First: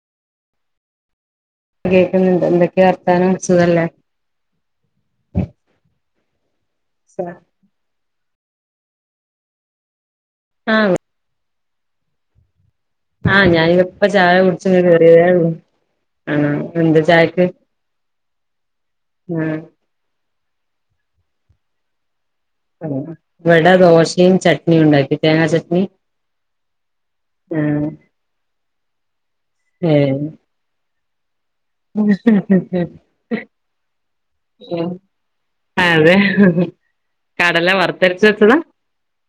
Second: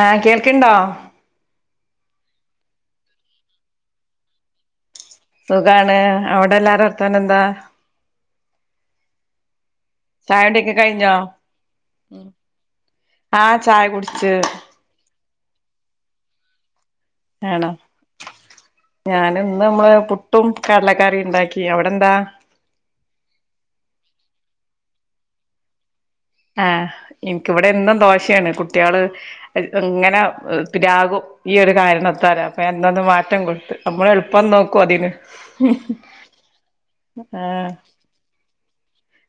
ആഹ് കേൾക്കണ്ടോ? കേൾക്കുന്നുണ്ട് എന്തൊക്കെയ വർത്താനം സുഖല്ലേ സുഖാണ് അവിടെല്ലാരും വർത്തന എന്താ ചായുടിക്കെ ആഹ് കഴിഞ്ഞോ ആഹ് ഞാനിപ്പോ ചായ കുടിച്ച കറിയത ആഹ് എന്ത് ചായ ആണോ ഞാന ആഹ് ഇന്ന് നമ്മള ട്ടും കടലക്കറി ഉണ്ടാക്കി അവിടെന്താ ഇവിടെ ദോശയും ചട്നിയും ഉണ്ടാക്കി തേങ്ങാ ചട്നി ആഹ് ആഹ് എനക്കിവിടെന്നും ദോഷയാണ് കുട്ടികള് എങ്ങനെ ഏഹ് പിരാകും ഈയരു കാരണത്താര അപ്പൊ എന്തോന്ന് മാറ്റം കൊടുത്ത് നമ്മള എളുപ്പം നോക്കുവ അതിന് അതെ ആഹ് [unintelligible]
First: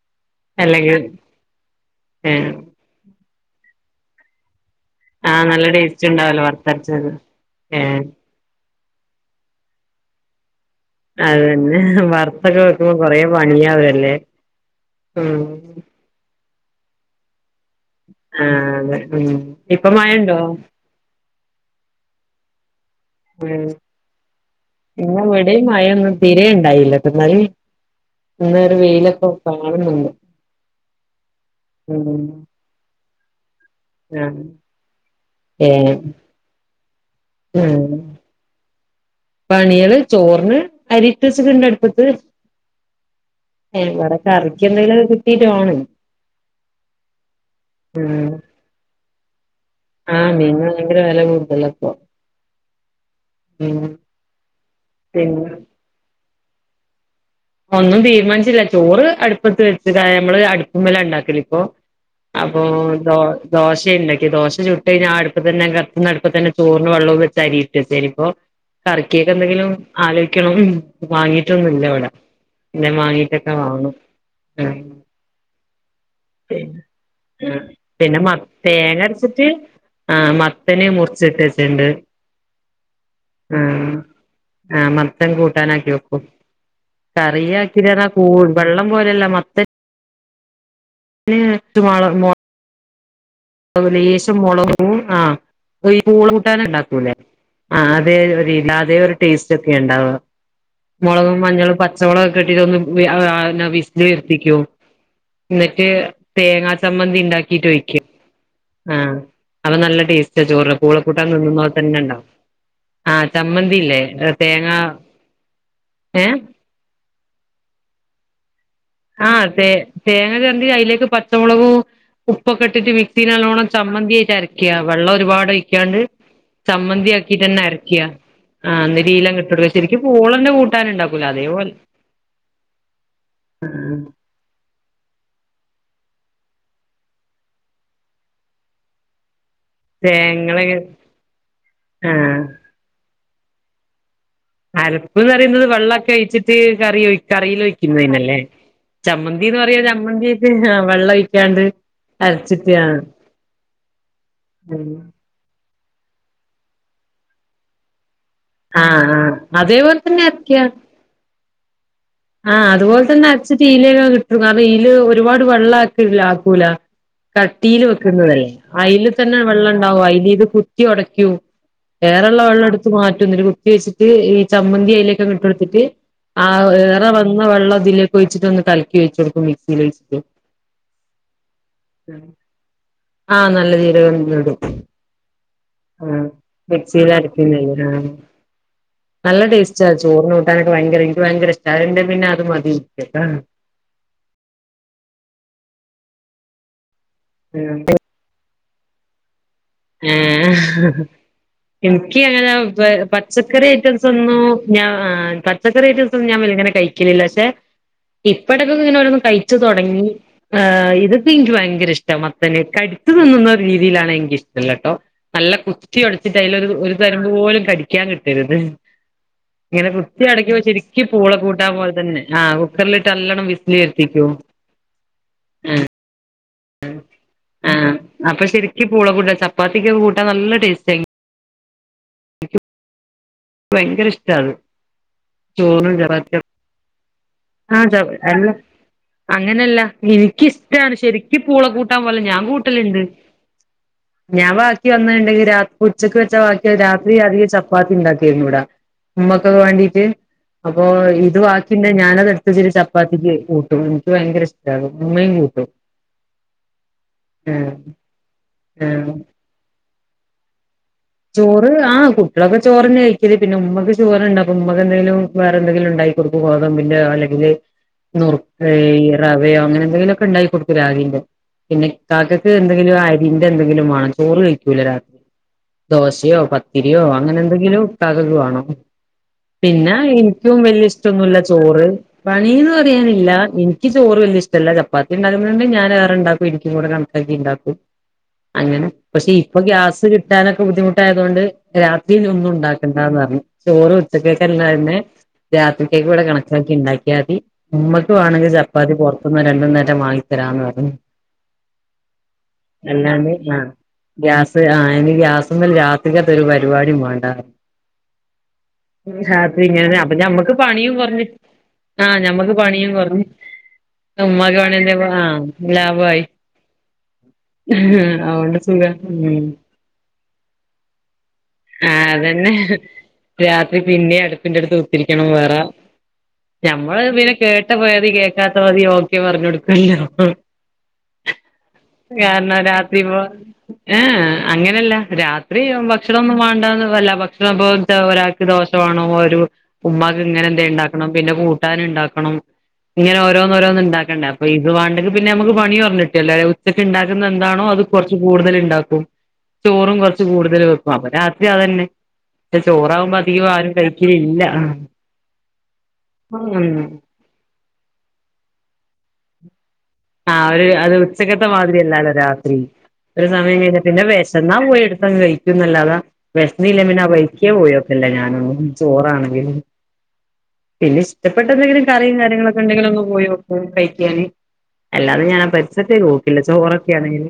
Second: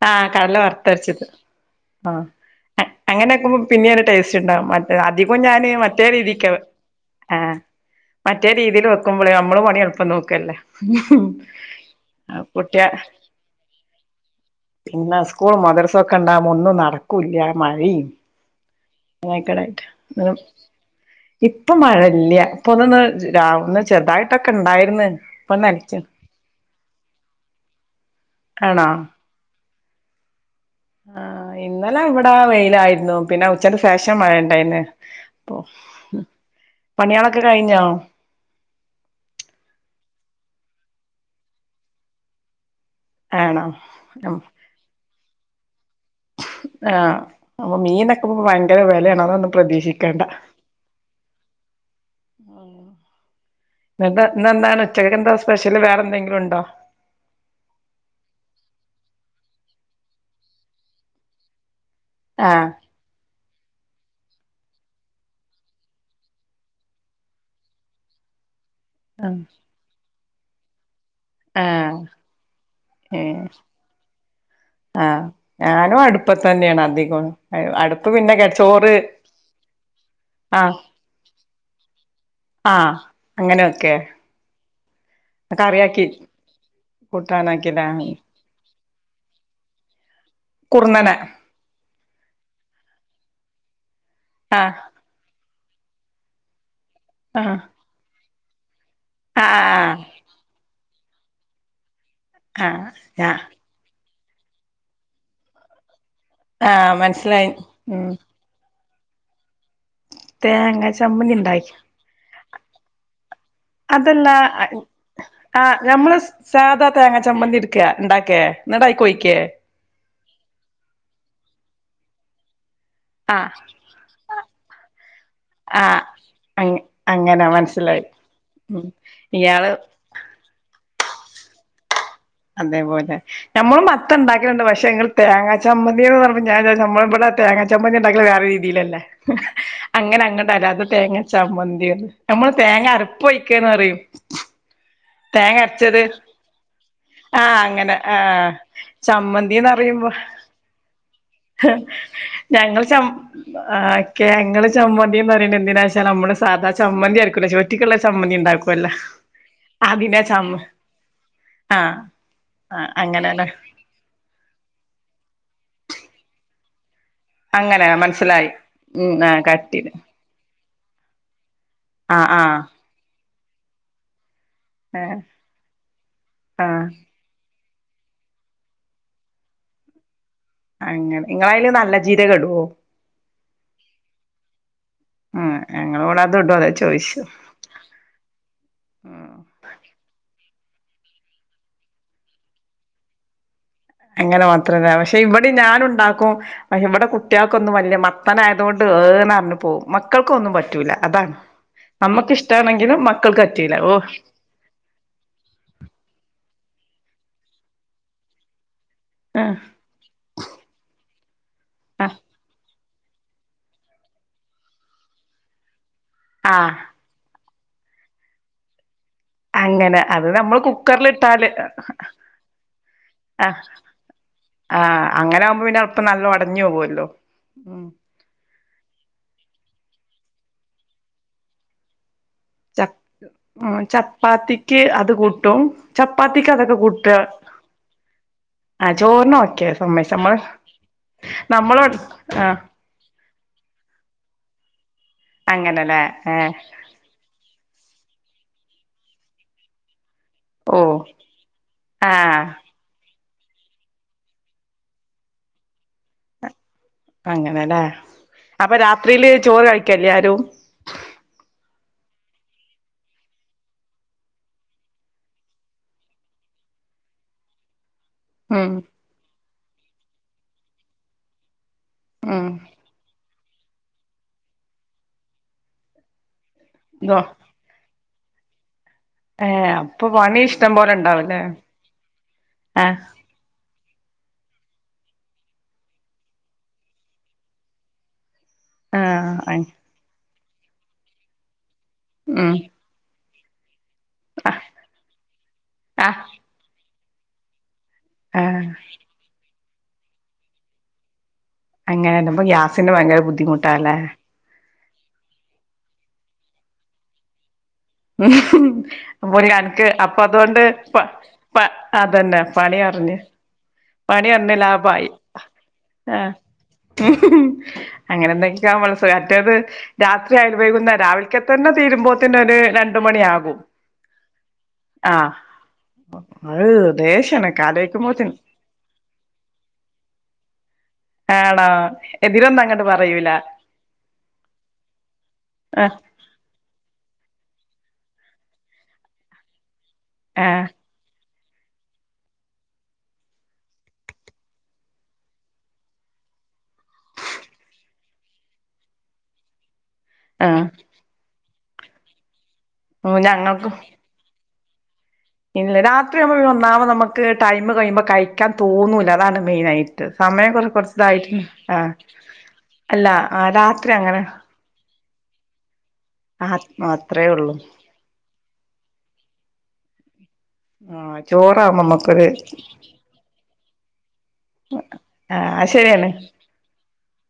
ആഹ് കടല അല്ലെങ്കിൽ വറുത്തരച്ചത് ആഹ് ഏഹ് അങ്ങനെൊക്കുമ്പോ പിന്നെയ ഒരു ടേസ്റ്റ് ഉണ്ടാവും മ അധികം ആഹ് നല്ല ഞാന് ടേസ്റ്റ് മറ്റേ ഉണ്ടാവല്ലോ രീതിക്ക വറുത്തരച്ചത് ആഹ് ഏഹ് മറ്റേ രീതിൽ വെക്കുമ്പോളേ നമ്മള് പണി എളപ്പം നോക്കല്ലേ അതന്നെ വർത്തൊക്കെ കുട്ടിയ വെക്കുമ്പോ കൊറെ പണിയാവല്ലേ പിന്നെ ഉം സ്കൂൾ മദർസൊക്കെ ഉണ്ടാവുമ്പോ ഒന്നും നടക്കും കുല്ല മഴയും ആഹ് അതെ ഉം ഇപ്പൊ മഴ അങ്ങനക്കിടായിട്ട്ങ്ങ ഉണ്ടോ ഇപ്പൊ മഴല്ല ഇപ്പൊ ഒന്ന് രാവന്ന് ചെറുതായിട്ടൊക്കെ ഉണ്ടായി ഇന്ന ഇവിടെ മഴൊന്നും തിരെണ്ടായില്ല പിലും ഇന്നേ ഒരു ആണോ വെയിലപ്പ [unintelligible] ആഹ് ഇന്നലെ ഇവിടെ വെയിലായിരുന്നു പിന്നെ ഉച്ചയക്ക്‌ ശേഷം ആഹ് മഴണ്ടായിന്ന് അപ്പ ഏഹ് പണിയാളൊക്കെ കഴിഞ്ഞോ ആഹ് പണികള് ചോറിന് അരിട്ട വെച്ചട്ടണ്ട അടുപ്പത്ത് ആണോ ഏഹ് ഇവിടെക്കെറിക്ക എന്തെങ്കിലുംക്ക കിട്ടീട്ട് വാണം ആഹ് അപ്പൊ മീന്നൊക്ക്പ ഭയങ്കര വിലയാാണ് അതൊന്നും പ്രതീക്ഷിക്കണ്ട ആഹ് മീനിന് ഭയങ്കര വില കൂടുതല ഇപ്പൊ ഉം ന്താ ഇന്നേന്താണ് ഉച്ചയ്ക്ക് എന്ത പിന്നെ സ്പെഷ്യല് വേറെ എന്തെങ്കിലും ഉണ്ടോ ഒന്നും തീരുമാനിച്ചില്ല ചോറ് അടുപ്പത്ത് വെച്ച് നമ്മള് അടുപ്പും വല ഉണ്ടാക്കല ഇപ്പൊ അപ്പൊ ആഹ് ദോശയുണ്ടാക്കെ ദോശ ചുട്ട് കഴിഞ്ഞാ ആഹ് അടുപ്പ തന്നെ കത്തുന്ന അടുപ്പ തന്നെ ചോറി വെള്ളവും വെച്ച് അരിയിട്ട് ശരിപ്പൊ കറക്കിയൊക്കെ ആഹ് എന്തെങ്കിലും ആലോയ്ക്കണം വാങ്ങിട്ടൊന്നുംല്ല ആഹ് അവിടെ പിന്നെ ഏഹ് വാങ്ങീട്ടൊക്കെ വാണം ആഹ് ഞാനും പി അടുപ്പത്തന്നെയാണ് അധികം അടുപ്പ് പിന്നെ മ കെ ചോറ് തേങ്ങ അർച്ചിട്ട് ആഹ് മത്തന മുറിച്ചിട്ട വച്ചുണ്ട് ആഹ് അങ്ങനെയൊക്കെ ആഹ് ആഹ് മത്തം കൂട്ടാനാക്കി കറിയാക്കി വെക്കും കറിയ കൂട്ടാനാക്കില്ലേ ആക്കിന്നാ കൂ വെള്ളം പോലെയല്ല മത്തൻ കുർന്നനെ [unintelligible] അ ലേശം മുളക ആഹ് ആഹ് ഈ പൂള കൂട്ടാന ഉണ്ടാക്കൂല്ലേ ആഹ് ആഹ് അതെ ഒരു ഇല്ലാതെ ഒരു ടേസ്റ്റ് ഒക്കെ ആഹ് ഉണ്ടാവ മുളകും മഞ്ഞളും പച്ചമള കെട്ടിട്ടൊന്ന് ആഹ് വി ആ ഞാ ആ നാ വിസ്ല് ഉയർത്തിക്കോ ന്നട്ട് തേങ്ങാ ആഹ് ചമ്മന്തി മനസ്സിലായി ണ്ടാക്കിട്ട് ഒയിക്ക ഉം ആഹ് അപ്പം നല്ല ടേസ്റ്റ ചോറ് തേങ്ങ പൂളക്കൂട്ട ചമ്മന്തി നിന്നുന്നോലെ ഉണ്ടാക്കി തന്നെ ണ്ടാവു ആഹ് അതല്ല ചമ്മന്തില്ലേഏ തേങ്ങ ആഹ് ഞമ്മള് ഏഹ് സാധാ തേങ്ങ ചമ്മന്തി ഇട്ക്ക ണ്ടാക്കേ ആഹ് തെ തേങ്ങ ചെരറ്റി അയിലേക്ക് പച്ചമുളകും ഉപ്പൊക്കെ ഇട്ടിട്ട് മിക് സീല് ആഹ് നല്ലോണം ചമ്മന്തി ആയിട്ട് അരയ്ക വെള്ളം ഒരുപാട് ഒഴിക്കാണ്ട് ആഹ് അങ്ങ ചാമ്മന്തി ആക്കി അങ്ങനെ ട്ടന്നെ അരക്കിയ മനസ്സിലായി ഉം ആഹ് ന്നട്ട് ഈ ലങ്ങട്ട് ഇട്ട ട്ക്കാ ഇയാള് ശരിക്കും പൂളന്റെ കൂട്ടാന് ഉണ്ടാക്കൂല അതേപോലെ അതേപോലെ നമ്മള് ആഹ് മത്തൻ ണ്ടാക്കലുണ്ട് പക്ഷെ ങ്ങള് തേങ്ങാ ചമ്മന്തിന്ന് പറഞ്ഞ ഞാൻ ചാര്ച്ച് നമ്മള് വടെ തേങ്ങാ ചമ്മന്തി ണ്ടാക്കങ്കല് വേറെ രീതിയിലല്ലേ അങ്ങനെ അങ്ങട്ട തേങ്ങളെക്കെ അല്ലാതെ തേങ്ങ ചമ്മന്തിന്ന് ആഹ് നമ്മള് തേങ്ങ അരപ്പ് ഒഴിക്കാന്ന് പറയും അര പ്പ് ന്ന് തേങ്ങ പറയുന്നത് അരച്ചത് വെള്ളക്കെ ഒഴിച്ചിട്ട് കറി ആഹ് കറിയിൽ അങ്ങനെ ഒഴിക്കുന്നോന് ല്ലേ ആഹ് ചമ്മന്തി എന്ന് ചമ്മന്തിന്ന് പറയാ പറയുമ്പോ ചമ്മന്തി [unintelligible] ഹാ വെള്ളം ഒഴി ഞങ്ങള് ചമ്മ ക്യാ ഇങ്ങള് ആഹ് ചമന്തി ന്ന് റിണേ എന്തിനാ ച്ചാ ല മ്മള് സാധാ ചമ്മന്തി ആര്ക്കുല്ലേ ചോറ്റ്ക്ക്ള്ള ചമ്മന്തി ണ്ടാകൊല്ലൊ ആഹ് അതേപോലെ അതിനാ തന്നെ ചമ്മ അരയ്ക്ക ആഹ് ആഹ് അതുപോലെ തന്നെ അരച്ച് [unintelligible] കിട്ടും കാരണം ഈല് ഒരുപാട് വെള്ളം ആക്കില്ല ആക്കൂല കട്ടീൽ അങ്ങനെ മനസ്സിലായി വെക്കുന്നതല്ലേ അയിൽ ഉം ആ തന്നെ വെള്ളം കട്ടില് ഉണ്ടാവും അയിൽ ഇത് കുത്തിയോടക്കൂ ആ ഏറെ ആ ള്ള വെള്ളം ട്ത്ത് മാറ്റും ന്നട്ട് കു ത്തി വെച്ചിട്ട് ഈ ചമ്മന്തി ഏ അയിലേക്ക് ങ്ങട്ട് ഇട്ട് കൊടുത്തിട്ട് ആ വന്ന വെള്ളം ഇതിലേക്ക് ഒഴിച്ചിട്ട് ഒന്ന് കലക്കി ഒഴിച്ച് കൊടുക്കും മിക്സിയിൽ ഒഴി ച്ചിട്ട് അങ്ങനെ നിങ്ങളതില് നല്ല ജീരകം ഇടുവോ ആഹ് നല്ല ജീരകം ഇടും ആ ഞങ്ങളിവിടെ ആഹ് അത് ഇടും അതാ മിക്സിയിൽ ചോദിച്ചു അരക്കു ന്നെ ലോ ഉം നല്ല ടേസ്റ്റാ ചോറും കൂട്ടാനൊക്കെ ഭയങ്കര ഇൻക്ക് ഭയങ്കരഷ് ട്ടാ അത്ണ്ടേ പിന്നെ അത് മതി [unintelligible] അങ്ങനെ മാത്രല്ലേ പക്ഷെ ഇവിടെ ഞനു ണ്ടാക്കും പക്ഷെ ഇവിടെ കുട്ടിയാൾക്കൊന്നും ആഹ് വല്ല്യയ മ ത്ത നായതുകൊണ്ട് ഏഹ് ന്നറ്ഞ്ഞ് പോവും മക്കൾക്കൊന്നും പറ്റൂല ഏഹ് അതാണ് എനിക്ക് അങ്ങനെ നമ്മക്ക്ഷ്ടാണെങ്കിലും വെ- മക്കൾക്ക് പച്ചക്കറി റ്റൂല്ല ഓ ഐറ്റംസ് ഒന്നും ഞാൻ ആ പച്ചക്കറി ഐറ്റംസ് ഒന്നും ഞാൻ വല്യങ്ങനെ കഴിക്കലില്ല പക്ഷെ ഇപ്പഴൊക്ക ഇങ്ങനെ ഓരോന്ന് ആ കഴിച്ചു തുടങ്ങി ഇത് പ്പം ഇൻക് ഭയങ്കര ആ ഇഷ്ട മത്തന് കടി ച്ച് തിന്നുന്നാ ഒരു രീതിയിലാണ് എനിക്ക് ഇഷ്ടല്ലട്ടോ നല്ല കുതി ഒടച്ചിട്ട് അയ്ല് ആ ഒരു ഒരു തരം പോലും കടിക്കാൻ കിട്ടരുത് ഇങ്ങനെ അങ്ങനെ കുത്തി അത് നമ്മള് ഒടക്കുപ്പോ ശെരിക്കും പൂള കുക്കറിലിട്ടാല് കൂട്ടാൻ പോലെ തന്നെ ആ കുക്കറിലിട്ട് നല്ലോണം വിസില് വരുത്തിക്കും ആഹ് അങ്ങനെ ആകുമ്പോ പിന്നെ ആഹ് എള്പ്പം നല്ല ഒടഞ്ഞോവല്ലോ ഉം അപ്പ ശരിക്ക് പുള കൂടാ ചപ്പാത്തിക്ക് ക്കെ കൂട്ടാ നല്ല ടേസ്റ്റായി ച ഭയങ്കര ഇഷ്ടാ അത് ചപ്പാത്തിക്ക് അത് കൂട്ടും ചോറിനും ചപ്പാത്തിക്കും ചപ്പാത്തിക്ക് അതൊക്കെ കൂട്ടാ ആഹ് [unintelligible] അങ്ങനെയല്ല സമ്മതിച്ചു നമ്മള് എനിക്കിഷ്ടാണ് ശരിക്ക് പൂള നമ്മളോട് കൂട്ടാൻ പോലെ ഞാൻ ആ കൂട്ടല്ണ്ട് ഞാൻ ബാക്കി വന്നണ്ടെങ്കിൽ രാ അങ്ങനെല്ലേ ഉച്ചക്ക് ഏ വെച്ചാ ബാക്കി രാത്രി അധികം ചപ്പാത്തി ഇണ്ടാ ക്കോനു ഇവടെ ഇമ്മക്കൊക്കെ വേണ്ടീട്ട് ഓ അപ്പൊ ഇത് വാക്കി ണ്ടേ ആ ഞാനത് എടുത് വെച്ച്ട്ട് ച പ്പാത്തിക്ക് കൂട്ടും എനിക്ക് ഭയങ്കര ഇഷ്ട ഇമ്മയും കൂട്ടും അങ്ങനെ ആഹ് ലേ അപ്പൊ ആഹ് രാത്രിയില് ചോറ് കഴിക്കേല്ലേ ആരും ചോറ് ആഹ് കുട്ടിയാളൊക്കെ ചോറ്ന്നെ ക ഴിക്കല് പിന്നെ ഉമ്മക്ക് ഷുഗറ്ണ്ട് അപ്പം ഉമ്മക്ക് എന്തെങ്കിലും വേറെ എന്തെങ്കിലും ഉണ്ടായി കൊടുക്കും ഗോതമ്പ്ന്റെ അല്ലെങ്കില് ഉം നുറുക്ക് റവയോ അങ്ങനെ എന്തെങ്കിലു. ഒക്കെ ഇണ്ടാക്കികൊടുക്കു രാഗിന്റെ പിന്നെ ഉം ഇക്കാക്ക് എന്തെ ങ്കിലും അരിന്റെ എന്തെക്കിലും വാണ്ണം ചോറ് കയ്ക്കൂല രാത്രി ദോശയോ പത്തിരിയോ ഇതോ അങ്ങനെ എ ന്തെങ്കിലും ഇക്കാക്ക് വാണം ഏ പിന്നെ അപ്പൊ പണി ഇൻക്കും ഇഷ്ടം വല്ല്യ പോലെ ഇഷ്ട്ടൊന്നുല്ല ഉണ്ടാവൂല്ലേ ചോറ് പണീന്ന് ആ പറയാനില്ല എനി ക്ക് ചോറ് വല്യ ഇഷ്ട്ടല്ല ചാപ്പാത്തി ഉണ്ടാക്കുമ്പഴക്കെ ഞാന് ഏറെണ്ടാക്കും ഇൻക്കുംകൂടെ കാണക്കാക്കി ഇണ്ടാക്കും അങ്ങനെ ആ പക്ഷെ ഇപ്പൊ ഗ്യാസ് കിട്ടാനൊക്കെ ബുദ്ധിമുട്ടായതുകൊണ്ട് രാത്രിയിൽ ഉം ഒന്നുംണ്ടാ കണ്ടാന്ന്പറീ ചോറ് ആ ഉച്ചക്കേക്കല്ലയെന്നെ ആ രാത്രികേകിവടെ കണക്കാക്കി ണ്ടാക്കിയാതി ഉമ്മക്ക് ആ വാണങ്കി ചപ്പാത്തി പൊറത്ത്ന്ന് രണ്ടണ്ണേറ്റെ വാങ്ങിത്തരാന്ന് പറഞ്ഞ് അങ്ങനാട്ടും ഇപ്പ ഗ്യാസിന് ഭയങ്കര ബുദ്ധിമുട്ടാല്ലേ ത് ആഹ് ഇനി ഗ്യാസ്മ്മൽ രാത്രികത്തെ ഒരു പരിപാടി വാണ്ടാന്ന് ഇങ്ങനെ [unintelligible] അപ്പൊ ഞമ്മക്ക് അതോണ്ട് പണിയും പ കുറഞ്ഞ് പ ആ അതന്നെ ഞമ്മക്ക് പണി പണിയും അറിഞ് കുറഞ്ഞ് പണി അറിഞ്ഞ് ഉമ്മാക്ക് പണി എന്തേ ലാഭായി ആ ലാഭായി ആഹ് അങ്ങനെ അതുകൊണ്ട് എന്തൊക്ക സുഖാ [unintelligible] ഉം മറ്റേത് രാത്രി അയല് വയ്ക്കുന്നേരാവില് ആഹ് അതന്നെ മണിയാകും രാത്രി പിന്നെ അടുപ്പിന്റെടുത്ത് കുത്തിരിക്കണം ആഹ് വെറ അത് ഞമ്മള് പിന്നെ ദേഷ്യം എനക്ക് കേട്ട പാതി ആലോയിക്കുമ്പോത്തിന് കേക്കാത്ത പാതി ഓക്കെ പറഞൊടുക്കല്ലോ ആണോ കാരണം എതിരൊന്നും അങ്ങട്ട് രാത്രി പോ പറയൂല ഏഹ്ഏഹ് അങ്ങനല്ല രാത്രിയും ആഹ് ഭക്ഷ് ക്ഷണൊന്നും വാണ്ടന്ന്ള്ളതല്ല ഭക്ഷണംപ്പൊ ന്താ ഒരാക്ക് ദോശവാണം ഒരു ഉമ്മാക്ക് ഇങ്ങനെന്തേ ആഹ് ണ്ടാ ക്കണം പിന്നെ കൂട്ടാന്ണ്ടാക്കണം ങ്ങനെ ഓരോന്നോരോന്ന്ണ്ടാക്കണ്ട അപ്പൊ ഇത് വാണ്ടെങ്കി പിന്നെ നമുക്ക്പണി കൊറഞ്ഞ്ട്ട്യല്ലോ ഉച്ചക്ക്ണ്ടാക്കുന്നന്താണോ അത് കൊറച്ച് കൂടുതല്ണ്ടാക്കും ചോറും കൊറ് ച്ച് കൂടുതല് ആഹ് വെക്കും അപ്പൊ രാത്രി അതന്നെ ക്ഷെ ചോറാവുമ്പോ ഓഹ് അധികോം ആരും ഞങ്ങൾക്കും കഴിക്കലില്ല ആഹ് ഇല്ല രാത്രിയാവുമ്പോ ഒന്നാമ നമ്മക്ക് ടൈം കയ്യുമ്പോ കഴിക്കാൻ തോന്നൂല അതാണ് മെയിനായി ട്ട് ആ സമയം ഒരു കൊറ അത് കുറച്ച്തായിട്ട് ഉച്ചക്കത്തെ ആഹ് മാതിരിയല്ലാലോ രാത്രി അല്ല ആഹ് രാത്രി അങ്ങനെ ന്നാ പോയി എടുത്തങ്ങ് കഴിക്കുന്നല്ലാതാ ആഹ് വെശ്ന്നില്ലേ പിന്നെ അത്രേ ആവഴിക്കേ ഒള്ളൂ പോയൊ ഇല്ല ഞാനൊന്നും ചോറാണെങ്കില് പിന്നെ ആഹ് ചോറാവുമ്പോ ഇഷ്ടപ്പെട്ടന്തെങ്കിലും കറിം നമ്മക്കൊരു കാര്യങ്ങളൊക്കെ ഉണ്ടെങ്കിലൊന്നു പോയി നൊക്കും കഴിക്കാന് അല്ലാതെ ഞാനാ ആഹ് അത് പരിസരത്തെക്ക് ശരിയാണ് പോക്കില്ല ചോറൊക്കെ ആണെങ്കില്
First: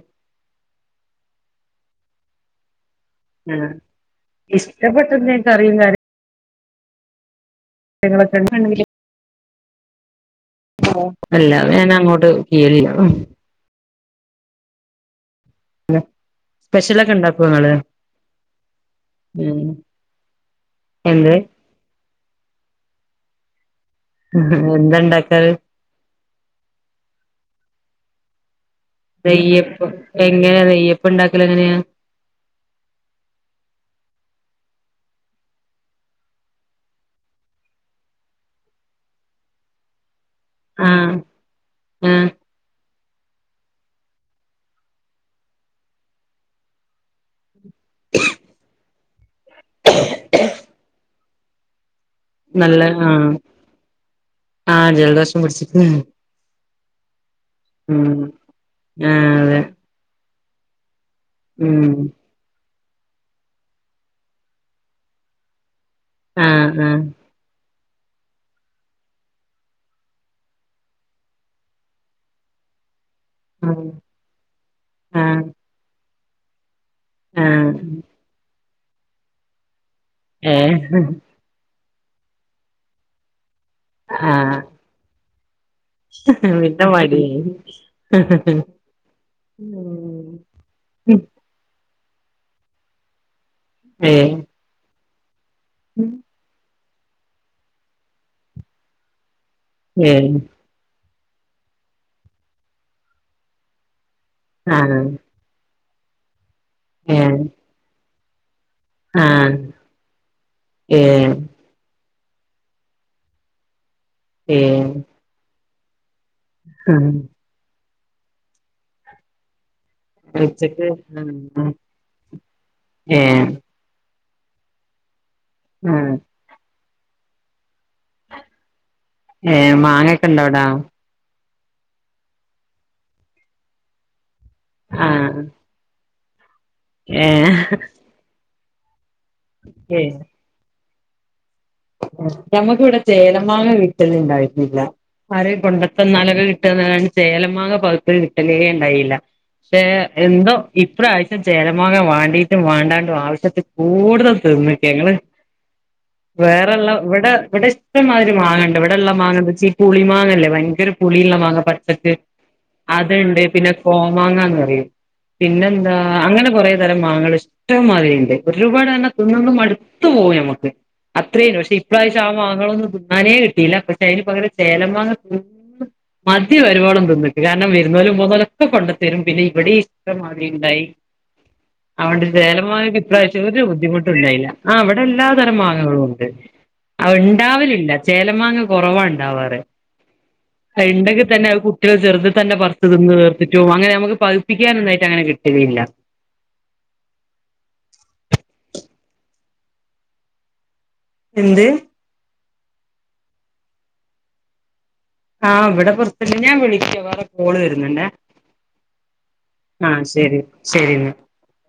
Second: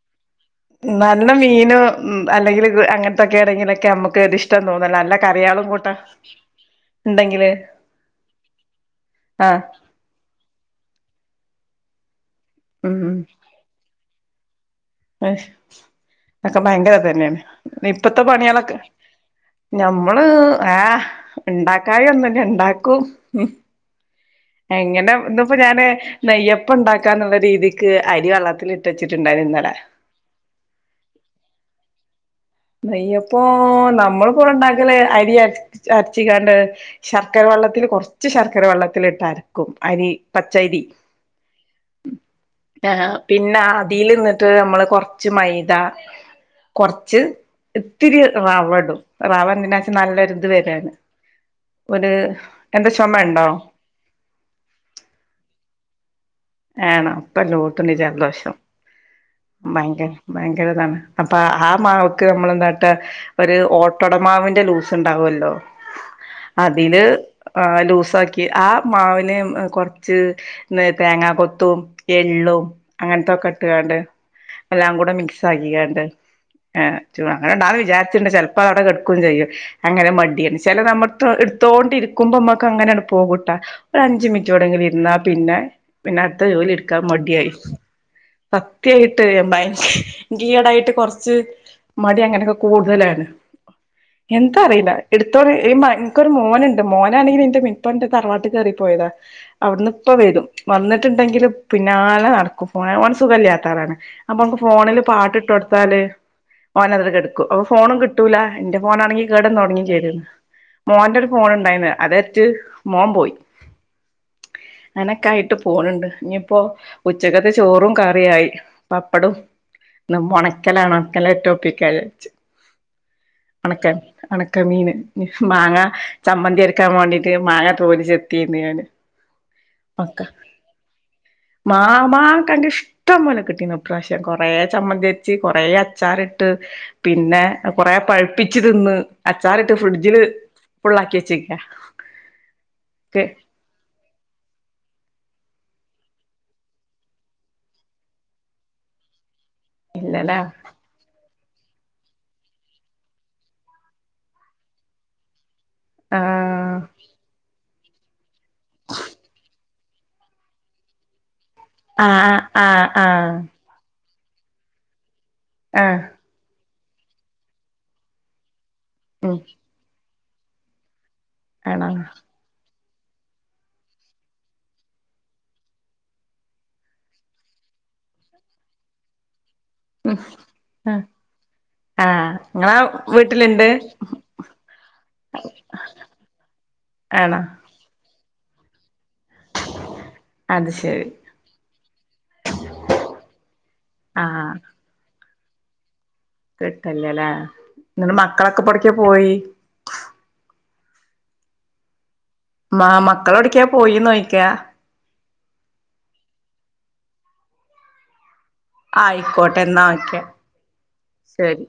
നല്ല മീനോ ഉംഅല്ലെങ്കില് ഗോ അങ്ങന ആഹ് ത്തൊക്കെണെങ്കിലൊക്കെ അമ്മക്ക് ഇത് ഇഷ്ടം തോന്നല്ലോ ഇഷ്ടപ്പെട്ട അല്ല എന്തേലും കറിയാളും കറിയും കൂട്ട ണ്ടെങ്കില് [unintelligible] അല്ല വെ ഞാനങ്ങോട്ട് ചിയ്യലില്ലാ ഉം അയ്ശ് അക്കെ സ്പെഷ്യലൊക്കെ ഭയങ്കരതന്നേണ് ഉണ്ടാക്കോ ഇങ്ങള് ന്നിപ്പത്തെ പണിയാളോക്കെ ഞമ്മള് ആഹ് എന്ത് ഇണ്ടാക്കായൊന്നുല്ല ഇണ്ടാക്കും ഉം എന്താ എങ്ങനെ ഇണ്ടാക്കാറ് ഇന്ന്പ്പോ ഞാന് നെയ്യപ്പണ്ടാക്കാന്നുള്ള രീതിക്ക് അരി വള്ളത്തിലി നെയ്യപ്പം എങ്ങനെ നെയ്യപ്പണ്ടാക്കലെങ്ങനെയാ നെയ്യപ്പോ നമ്മള്പ്പൊവടെണ്ടാക്കല് അരി അര അരച്ചിങ്ങാണ്ട് ശർക്കര വള്ളത്തില് കൊറച്ച് ശർക്കര വള്ളത്തില്ട്ടരക്കും അരി പച്ചൈരി ആഹ് ആഹ് ആഹ് പിന്നെ അതീല്ന്ന്ട്ട് നമ്മള് കൊറച്ച് മൈദ കൊറച്ച് ഇത്തിരി റവടും റാവന്തിനാച്ചാ നല്ലര്ത് വരാന് ഒരൂ നല്ല ആഹ് എന്താചൊമണ്ടോ ആഹ് ജലദോഷം പിടിച്ചിക്ക്ണ് ആണോ പ്പല്ലോത്തുണ്ടിജൽദോഷം ആഹ് അതെ ഭയങ്ക ഭയങ്കരതാണ് അപ്പാ ഉം ആമഴോക്ക് ക്ക് അമ്മളെന്താട്ടാഒരു ഓട്ടടമാവിന്റെ ലൂസ്ണ്ടാവല്ലോ ആഹ് ആഹ് അതില് ആഹ് ലൂസാക്കി ആമാവിന് കൊറച്ച് ന്ന് തേങ്ങാ കൊത്തും എള്ളും അങ്ങൻതൊക്കെ ഇട്ട്ങ്ങാണ്ട് എല്ലാംകൂടെ ആഹ് ആഹ് മിക്സ് ആക്കിങ്ങാണ്ട്ആഹ് ചൂ അങ്ങനെണ്ടാവ ആഹ് വിചാരിച്ച്ണ്ട് ചെലപ്പോ അതവടെ കടുക്കും ചെയ്യും അങ്ങനെ മടിയ ചെല ഏഹ് സമത്ത് ഇട് തോണ്ടിരിക്കുമ്പോമ്മക്കങ്ങനെണ്ട് പോകൂട്ടാ ഒരു അഞ്ച് ആഹ് മിൻറ്റോടെങ്കിലിരുന്ന പിന്നെ പിന്നെ അടുത്ത ജോലി ടുക്കാ മടിയായി സത്യായിട്ട് ഭയങ്ക ഉം നിക്ക് ഈടായിട്ട് കൊറച്ച് മടി അങ്ങനെയൊക്കെ കൂടുതലാണ് ഏഹ് എന്താറിയില്ല എടുത്തോന്ന് ഈ മ ഇന്ക്കൊരു മോ മോനുണ്ട് മോനാണെങ്കിൽ ന്റെ പന്റെ തറവാട്ട് കേറി പോയതാ അവിന്ന് ഇപ്പ ഏഹ് വരും വന്നിട്ടുണ്ടെങ്കിൽ പിന്നാലെ നടക്കും [unintelligible] ഓന് സുഖല്ല്യാത്താണ് അപ്പൊ മ്മക്ക് ആഹ് ഫോണില് പാട്ട് ഇട്ട് കൊടുത്താല് ഓനത് വരെ ഏഹ് കിടക്കും അപ്പൊ ഫോണും കിട്ടും കിട്ടൂല എന്റെ ഫോണാണെങ്കിൽ കേട് ആഹ് വന്ന് തുടങ്ങി ചെയത് മോന്റെ ഒരു ഏഹ് ഫോൺ ണ്ടായിനി അതട്ടറ്റ് മോൻ പോയി ഏഹ് അങ്ങനൊക്കെ ആയിട്ട് പോണണ്ട് ഇനിയിപ്പോ ആഹ് ഉച്ചക്കത്തെ ചോറും കറിയായി പപ്പടും ഒണക്കല ഉച്ചക്ക് ഒണക്കൽ റ്റെ ഒപ്പിക്കാ വിചാരിച്ചു ഏഹ് ഒണക്ക ഒണക്ക മീൻ മാങ്ങ ആഹ് ചമ്മന്തി അരച്ച് വക്കാൻ വേണ്ടീട്ട് മാങ്ങ തോൽ ചെത്തേയ്ന് ഞാൻ ഏഹ് മാങ്ങൊക്കെ ഇണ്ടോ അവിടാ മാങ്ങാ ക്കൊണ്ട് ഇഷ്ടം പോലെ കിട്ടീന്ന് ഇപ്രാവശ്യം കൊറേ ചമ്മന്തി അരച്ച് ആഹ് കൊറേ അച്ചാറിട്ട് പിന്നെ ഏഹ് കൊറ പഴുപ്പ് പ്പിച്ച് തിന്ന് അച്ചാറിട്ട് ഫ്രിഡ്ജില് ഫുള്ളാക്കി വെച്ചേക്കാ ങ്ങങ്ങൾക്കിവിടെ ചേലമാങ്ങ കിട്ടൽ ഉണ്ടായിട്ടില്ല ആരെങ്കിലും കൊണ്ട് തന്നാൽ ഒക്കെ കിട്ടന്നല്ലാണ്ട് ചേലമാങ്ങ പഴുത്തത് കിട്ടലേ ഉണ്ടായില്ല പക്ഷേ ഇല്ലല്ലേ എന്തോ ഇപ്രാവശ്യം ചേലമാങ്ങ വാണ്ടീട്ടും വാണ്ടാണ്ടും ആവശ്യത്തിൽ കൂടുതൽ തിന്നിക്ക ങ്ങള് ആഹ് വേറെള്ള ഇവിടെ ഇവിടെ ഇഷ്ടമാതിരി മാങ്ങണ്ട് ഇവിടെള്ള മാങ്ങ എന്ന് വെച്ചാഈ പുളി മാങ്ങല്ലേ ഭയങ്കര പുളിയുള്ള മാങ്ങ പച്ചക്ക് ആഹ് ആഹ് ആഹ് അത്ണ്ട് പിന്നെ കോമാങ്ങാന്ന് പറയും എന്താ ആഹ് അങ്ങനെ കൊറെ തരം മാങ്ങകൾ ഇഷ്ടം മാതിരിണ്ട് ഒരുപാട് പറഞ്ഞ ഉം തിന്ന് തിന്ന് മടുത്തു പോവും നമുക്ക് അത്രേല്ല പക്ഷെ ആണോ ഇപ്രാവശ്യം ആഹ് മാങ്ങളൊന്നും തിന്നാനേ കിട്ടിയില്ല പക്ഷെ അതിന് പകരം ചേല മാങ്ങ മതി വരുവോളം തിന്നിക്ക് കാരണം വരുന്നോലും പോണോലും ഒക്കെ കൊണ്ടു തരും പിന്നെ ഇവിടെഈ ഇഷ്ടം മാതിരി ണ്ടായി ആഹ് അതോണ്ട് ആഹ് ഇങ്ങളെ ചേലമാങ്ങക്ക് ഇപ്രാവശ്യം ഒരു വീട്ടില്ണ്ട് ബുദ്ധിമുട്ടുണ്ടായില്ല ആഹ് ഇവിടെ എല്ലാ തരം മാങ്ങ കളുണ്ട് അത്‌ ആണോ ഉണ്ടാവലില്ല ചേലമാങ്ങ കൊറവാ ഉണ്ടാവാറ് അത് ശരി ണ്ടെങ്കിൽ തന്നെ കുട്ടികൾ ചെറുത് തന്നെ പറിച് നിന്ന് തീർത്തിട്ടും അങ്ങനെ നമുക്ക് പഹ് ആഹ് പഴുപ്പിക്കാനായ്ട്ട് അങ്ങനെ കിട്ടലില്ല കിട്ടല്ലേല്ലേ എന്നിട്ട് മക്കളൊക്കെ പ്പോ എടുക്കെ പോയി എന്ത് മ് മക്കളൊക്കെ എവടക്കെ പോയിന്ന് ചോയ്ക്ക ആഹ് ഇവിടെ പുറത്ണ്ട് ഞാൻ വിളിക്ക വേറെ കോള് വരുന്നുണ്ടേ ആഹ് ആയിക്കോട്ടെ ന്ന ആഹ് ഓക്കേ ശരി ശരി എന്നാ ശെരി